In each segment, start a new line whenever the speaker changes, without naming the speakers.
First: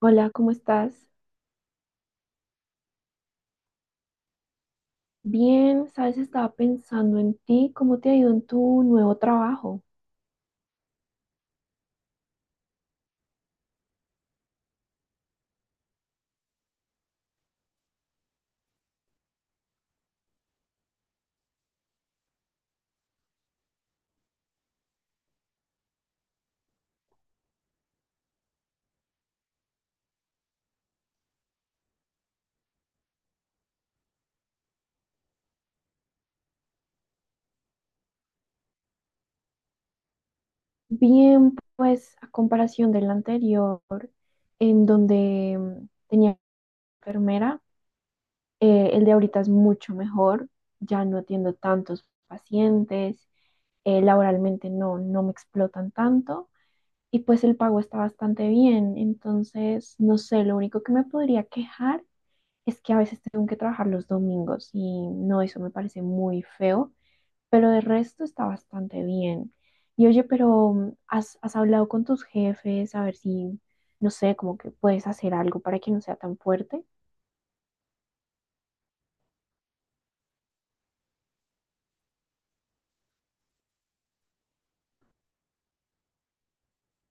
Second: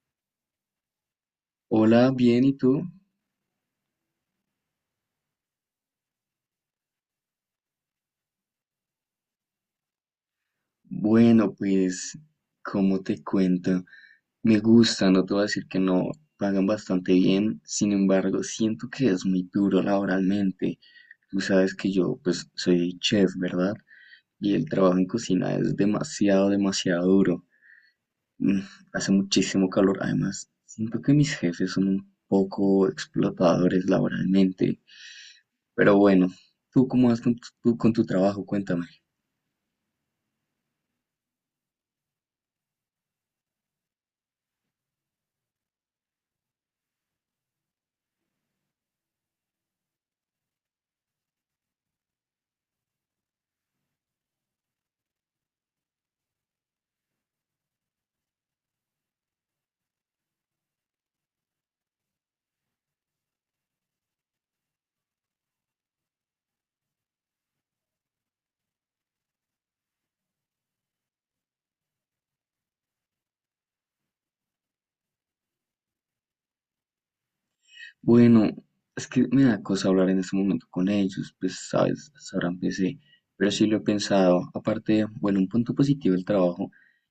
Hola, ¿cómo estás?
Hola, bien, ¿y tú?
Bien, sabes, estaba pensando en ti, ¿cómo te ha ido en tu nuevo trabajo?
Bueno, pues, ¿como te cuento? Me gusta, no te voy a decir que no, pagan bastante bien, sin embargo, siento que es muy duro laboralmente. Tú sabes que yo, pues, soy chef, ¿verdad? Y el trabajo en cocina es demasiado, demasiado duro. Mm, Hace muchísimo calor, además, siento que mis jefes son un poco explotadores laboralmente. Pero bueno, ¿tú cómo vas con tu, tú con tu trabajo? Cuéntame.
Bien, pues a comparación del anterior, en donde tenía enfermera, el de ahorita es mucho mejor, ya no atiendo tantos pacientes, laboralmente no me explotan tanto y pues el pago está bastante bien, entonces, no sé, lo único que me podría quejar es que a veces tengo que trabajar los domingos y no, eso me parece muy feo, pero de resto está bastante bien. Y oye, pero has hablado con tus jefes a ver si, no sé, como que puedes hacer algo para que no sea tan fuerte?
Bueno, es que me da cosa hablar en este momento con ellos, pues sabes, sabrán ahora empecé, pero sí lo he pensado. Aparte, bueno, un punto positivo del trabajo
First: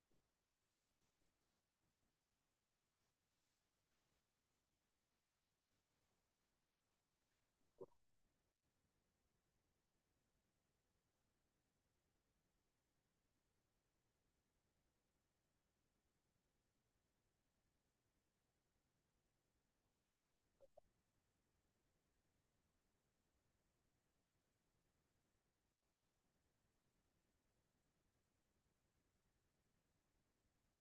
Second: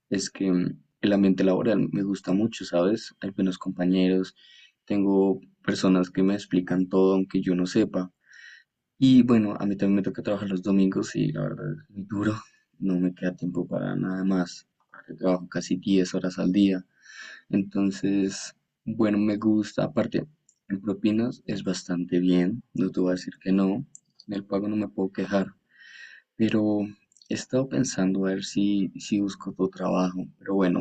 es que el ambiente laboral me gusta mucho, ¿sabes? Hay buenos compañeros, tengo personas que me explican todo aunque yo no sepa. Y bueno, a mí también me toca trabajar los domingos y la verdad es muy duro, no me queda tiempo para nada más. Aparte, trabajo casi 10 horas al día. Entonces, bueno, me gusta. Aparte, en propinas es bastante bien, no te voy a decir que no. En el pago no me puedo quejar. Pero he estado pensando a ver si busco otro trabajo. Pero bueno,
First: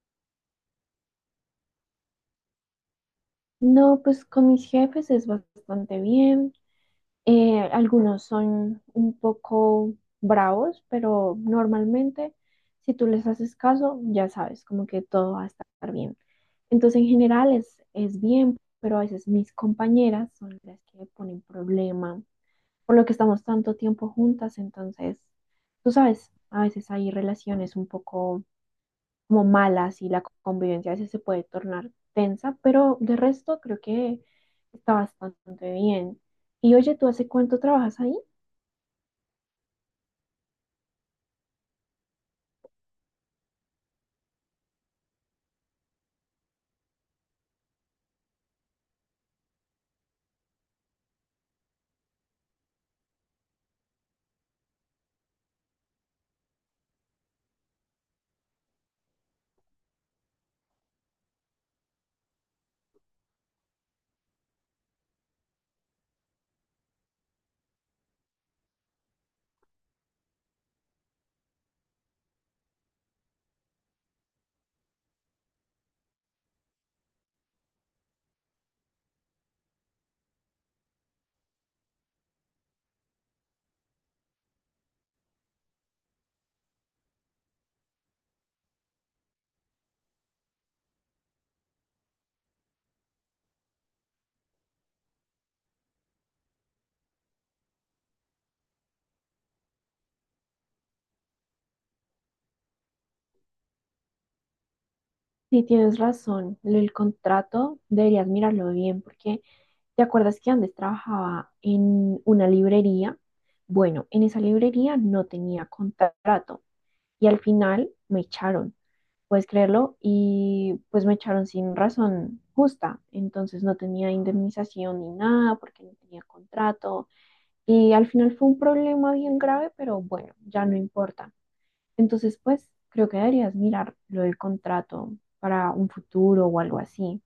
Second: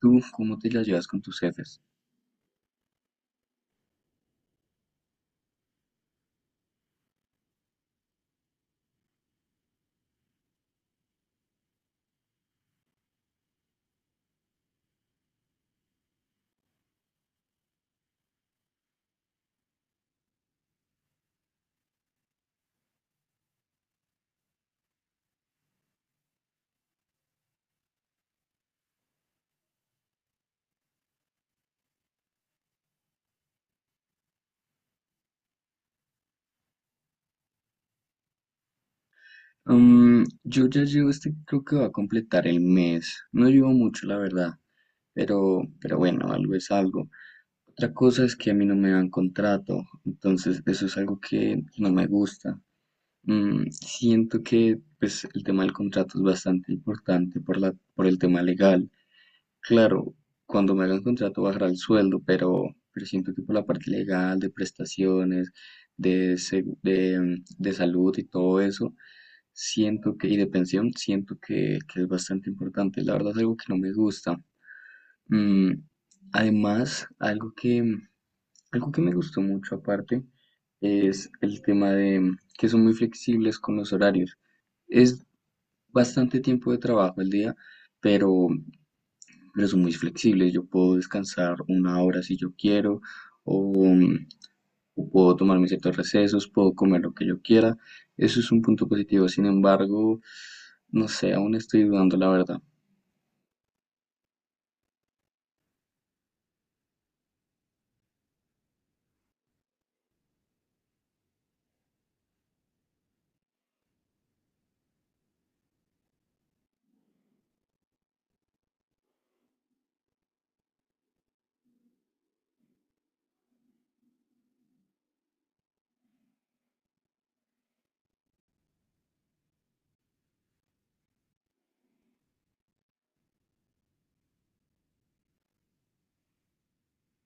¿tú cómo te la llevas con tus jefes?
No, pues con mis jefes es bastante bien. Algunos son un poco bravos, pero normalmente si tú les haces caso, ya sabes, como que todo va a estar bien. Entonces, en general es bien, pero a veces mis compañeras son las que me ponen problema, por lo que estamos tanto tiempo juntas, entonces, tú sabes, a veces hay relaciones un poco como malas y la convivencia a veces se puede tornar tensa, pero de resto creo que está bastante bien. Y oye, ¿tú hace cuánto trabajas ahí?
Mm, yo ya llevo este, creo que va a completar el mes. No llevo mucho, la verdad. Pero bueno, algo es algo. Otra cosa es que a mí no me dan contrato. Entonces, eso es algo que no me gusta. Siento que pues, el tema del contrato es bastante importante por por el tema legal. Claro, cuando me hagan contrato bajará el sueldo, pero siento que por la parte legal, de prestaciones, de, segu- de, de salud y todo eso, siento que, y de pensión, siento que es bastante importante. La verdad es algo que no me gusta. Mm, Además, algo que me gustó mucho aparte es el tema de que son muy flexibles con los horarios. Es bastante tiempo de trabajo al día, pero, pero son muy flexibles. Yo puedo descansar una hora si yo quiero, o, mm, o puedo tomarme ciertos recesos, puedo comer lo que yo quiera. Eso es un punto positivo. Sin embargo, no sé, aún estoy dudando, la verdad.
Sí, tienes razón, el contrato deberías mirarlo bien porque ¿te acuerdas que antes trabajaba en una librería? Bueno, en esa librería no tenía contrato y al final me echaron, puedes creerlo, y pues me echaron sin razón justa, entonces no tenía indemnización ni nada porque no tenía contrato y al final fue un problema bien grave, pero bueno, ya no importa. Entonces, pues creo que deberías mirar lo del contrato para un futuro o algo así.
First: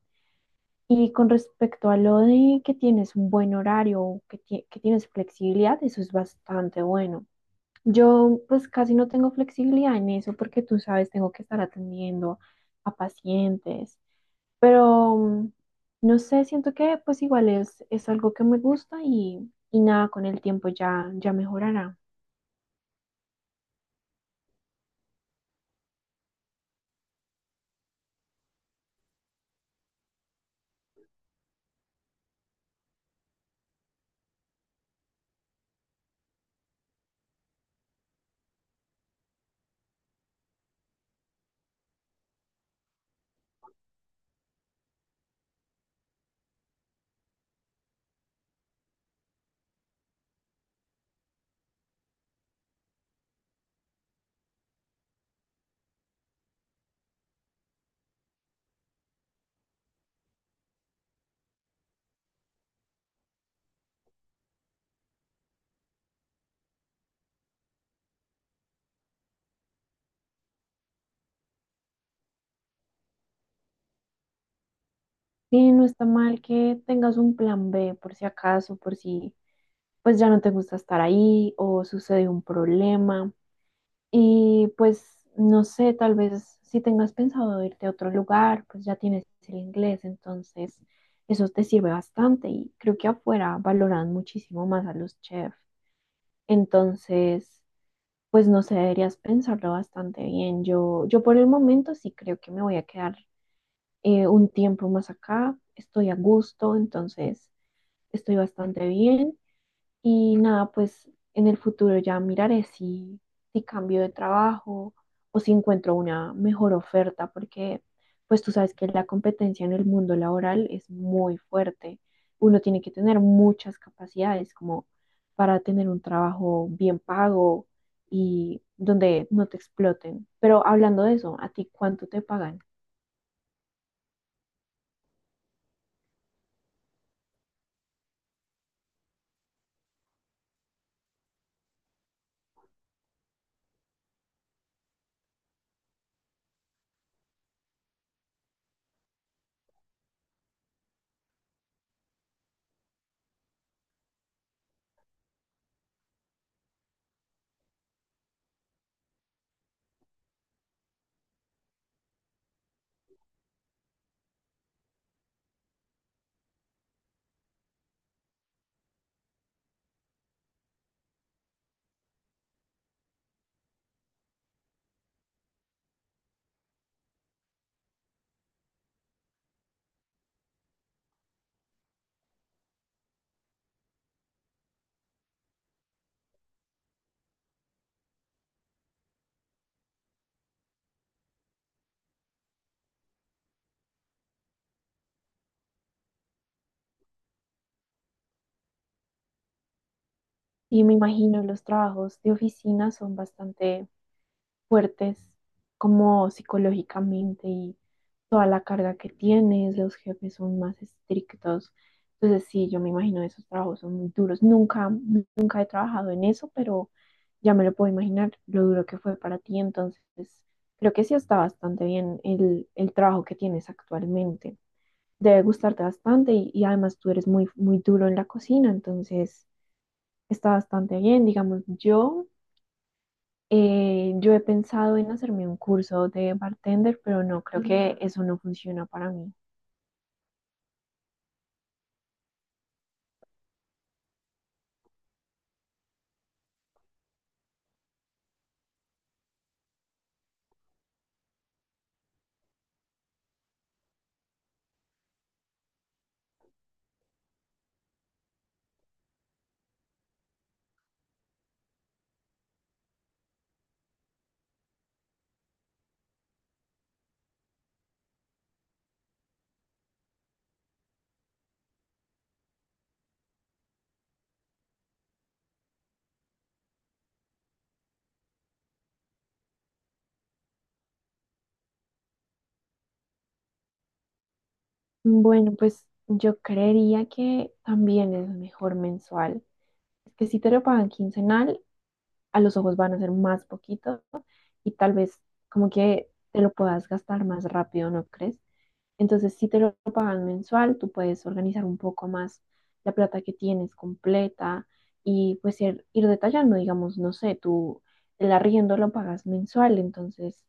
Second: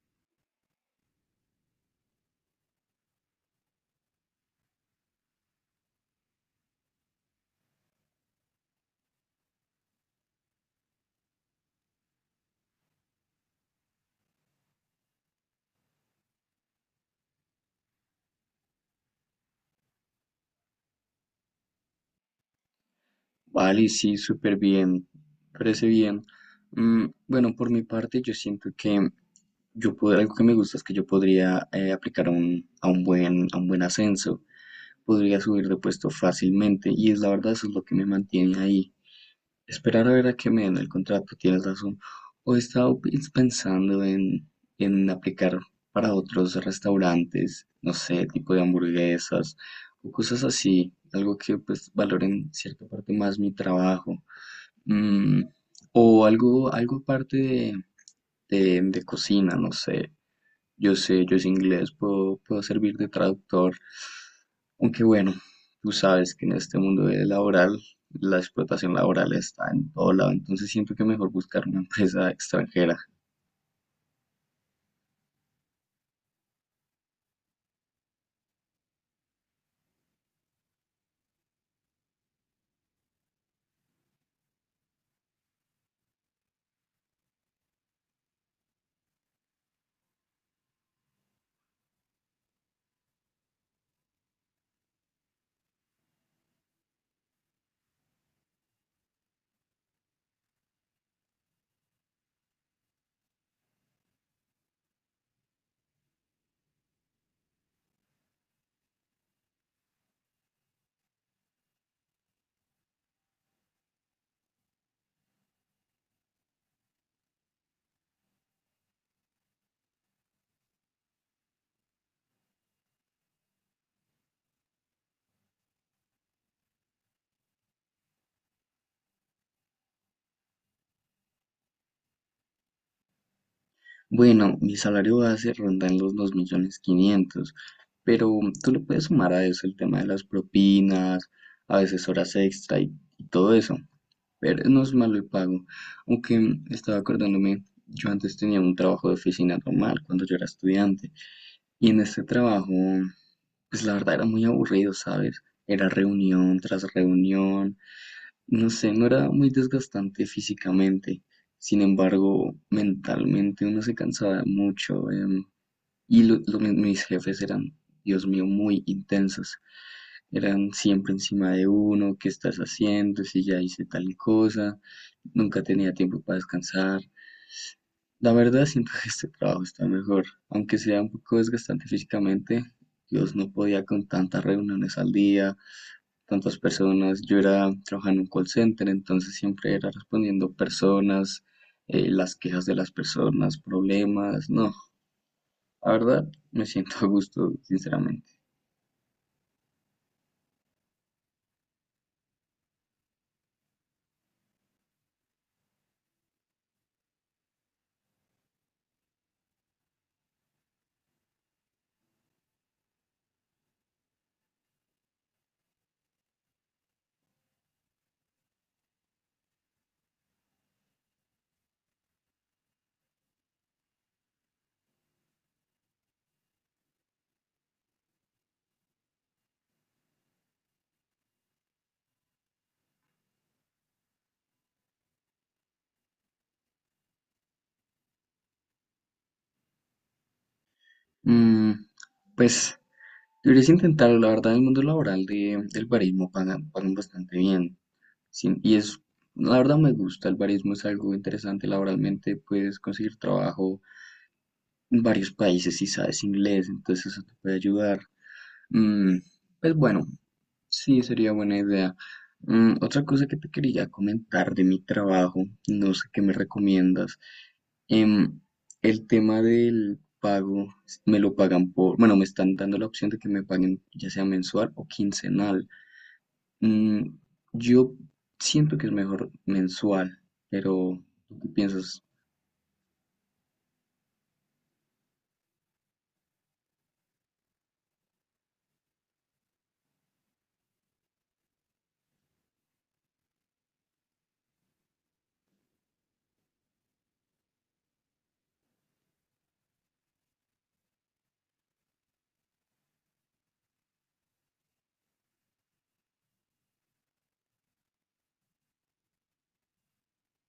Y con respecto a lo de que tienes un buen horario, o que tienes flexibilidad, eso es bastante bueno. Yo pues casi no tengo flexibilidad en eso porque tú sabes, tengo que estar atendiendo a pacientes, pero no sé, siento que pues igual es algo que me gusta y nada, con el tiempo ya mejorará.
Vale, sí, súper bien. Parece bien. Bueno, por mi parte, yo siento que yo pod- algo que me gusta es que yo podría aplicar a un buen ascenso. Podría subir de puesto fácilmente y es la verdad, eso es lo que me mantiene ahí. Esperar a ver a que me den el contrato, tienes razón. O he estado pensando en aplicar para otros restaurantes, no sé, tipo de hamburguesas o cosas así, algo que pues valoren cierta parte más mi trabajo. Mm, o algo aparte de, de cocina, no sé, yo sé, yo sé inglés, puedo servir de traductor, aunque bueno, tú sabes que en este mundo de laboral la explotación laboral está en todo lado, entonces siento que mejor buscar una empresa extranjera.
Sí, no está mal que tengas un plan B por si acaso, por si pues ya no te gusta estar ahí o sucede un problema. Y pues, no sé, tal vez si tengas pensado irte a otro lugar, pues ya tienes el inglés, entonces eso te sirve bastante y creo que afuera valoran muchísimo más a los chefs. Entonces, pues no sé, deberías pensarlo bastante bien. Yo por el momento sí creo que me voy a quedar un tiempo más acá, estoy a gusto, entonces estoy bastante bien. Y nada, pues en el futuro ya miraré si cambio de trabajo o si encuentro una mejor oferta, porque pues tú sabes que la competencia en el mundo laboral es muy fuerte. Uno tiene que tener muchas capacidades como para tener un trabajo bien pago y donde no te exploten. Pero hablando de eso, ¿a ti cuánto te pagan?
Bueno, mi salario base ronda en los 2.500.000, pero tú le puedes sumar a eso el tema de las propinas, a veces horas extra y todo eso, pero no es malo el pago, aunque estaba acordándome, yo antes tenía un trabajo de oficina normal cuando yo era estudiante. Y en este trabajo, pues la verdad era muy aburrido, ¿sabes? Era reunión tras reunión, no sé, no era muy desgastante físicamente, sin embargo, mentalmente uno se cansaba mucho, y mis jefes eran, Dios mío, muy intensos, eran siempre encima de uno, ¿qué estás haciendo? Si ya hice tal cosa, nunca tenía tiempo para descansar, la verdad siento que este trabajo está mejor, aunque sea un poco desgastante físicamente. Dios, no podía con tantas reuniones al día, tantas personas. Yo era trabajando en un call center, entonces siempre era respondiendo personas, las quejas de las personas, problemas. No, la verdad me siento a gusto, sinceramente.
Y me imagino los trabajos de oficina son bastante fuertes como psicológicamente y toda la carga que tienes, los jefes son más estrictos. Entonces, sí, yo me imagino esos trabajos son muy duros. Nunca, nunca he trabajado en eso, pero ya me lo puedo imaginar lo duro que fue para ti. Entonces, creo que sí está bastante bien el trabajo que tienes actualmente. Debe gustarte bastante y además tú eres muy, muy duro en la cocina, entonces está bastante bien. Digamos, yo he pensado en hacerme un curso de bartender, pero no, creo que eso no funciona para mí.
Mm, pues deberías intentarlo, la verdad, en el mundo laboral del barismo pagan bastante bien. Sin- y es, la verdad me gusta, el barismo es algo interesante laboralmente, puedes conseguir trabajo en varios países si sabes inglés, entonces eso te puede ayudar. Mm, pues bueno, sí, sería buena idea. Mm, otra cosa que te quería comentar de mi trabajo, no sé qué me recomiendas. Em, el tema del pago, me lo pagan por, bueno, me están dando la opción de que me paguen ya sea mensual o quincenal. Mm, yo siento que es mejor mensual, pero ¿tú qué piensas?
Bueno, pues yo creería que también es mejor mensual. Es que si te lo pagan quincenal, a los ojos van a ser más poquito y tal vez como que te lo puedas gastar más rápido, ¿no crees? Entonces, si te lo pagan mensual, tú puedes organizar un poco más la plata que tienes completa y pues ir detallando, digamos, no sé, tú el arriendo lo pagas mensual, entonces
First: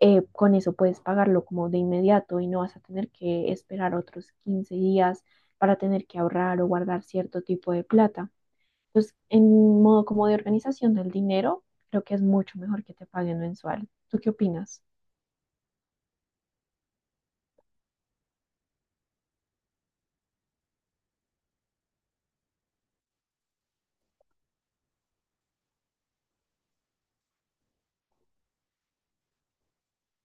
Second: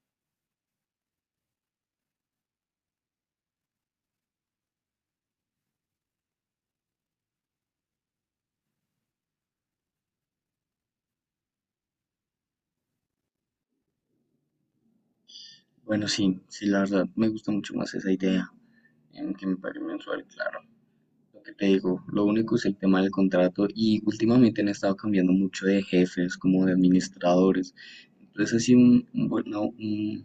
con eso puedes pagarlo como de inmediato y no vas a tener que esperar otros 15 días para tener que ahorrar o guardar cierto tipo de plata. Entonces, en modo como de organización del dinero, creo que es mucho mejor que te paguen mensual. ¿Tú qué opinas?
Bueno, sí, la verdad me gusta mucho más esa idea, en que me pague mensual, claro. Lo que te digo, lo único es el tema del contrato y últimamente han estado cambiando mucho de jefes, como de administradores. Entonces así un vol- no, un-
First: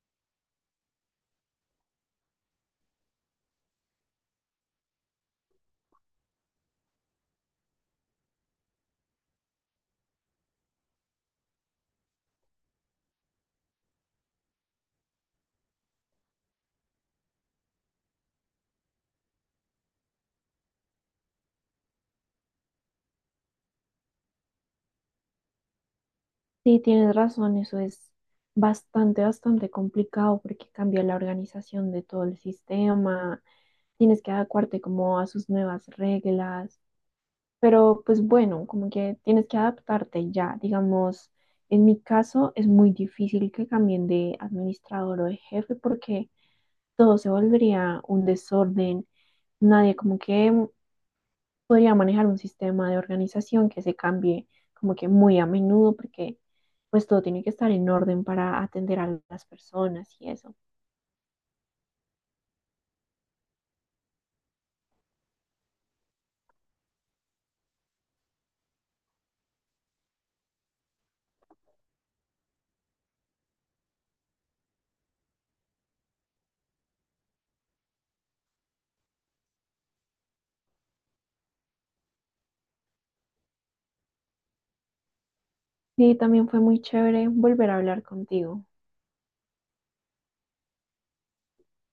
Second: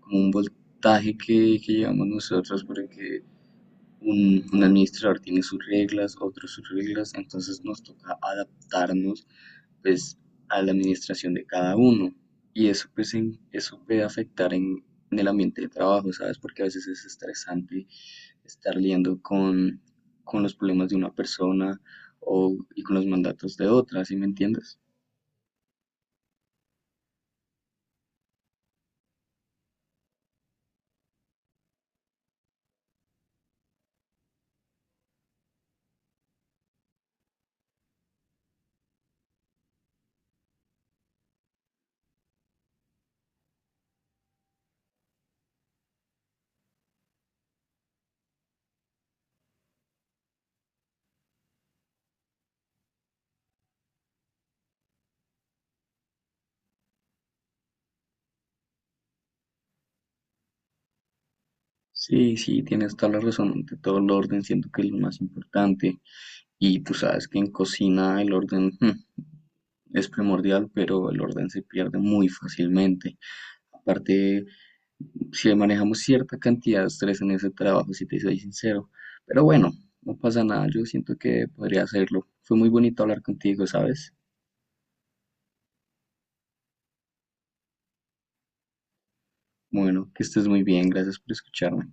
como un voltaje que llevamos nosotros porque un administrador tiene sus reglas, otros sus reglas, entonces nos toca adaptarnos pues a la administración de cada uno. Y eso pues en- eso puede afectar en el ambiente de trabajo, ¿sabes? Porque a veces es estresante estar lidiando con los problemas de una persona y con los mandatos de otra, ¿sí me entiendes?
Sí, tienes razón, eso es bastante, bastante complicado porque cambia la organización de todo el sistema, tienes que adecuarte como a sus nuevas reglas, pero pues bueno, como que tienes que adaptarte ya, digamos, en mi caso es muy difícil que cambien de administrador o de jefe porque todo se volvería un desorden, nadie como que podría manejar un sistema de organización que se cambie como que muy a menudo porque pues todo tiene que estar en orden para atender a las personas y eso.
Sí, tienes toda la razón, ante todo el orden siento que es lo más importante. Y tú sabes que en cocina el orden, es primordial, pero el orden se pierde muy fácilmente. Aparte, si manejamos cierta cantidad de estrés en ese trabajo, si te soy sincero. Pero bueno, no pasa nada, yo siento que podría hacerlo. Fue muy bonito hablar contigo, ¿sabes?
Sí, también fue muy chévere volver a hablar contigo.
Bueno, que estés muy bien, gracias por escucharme.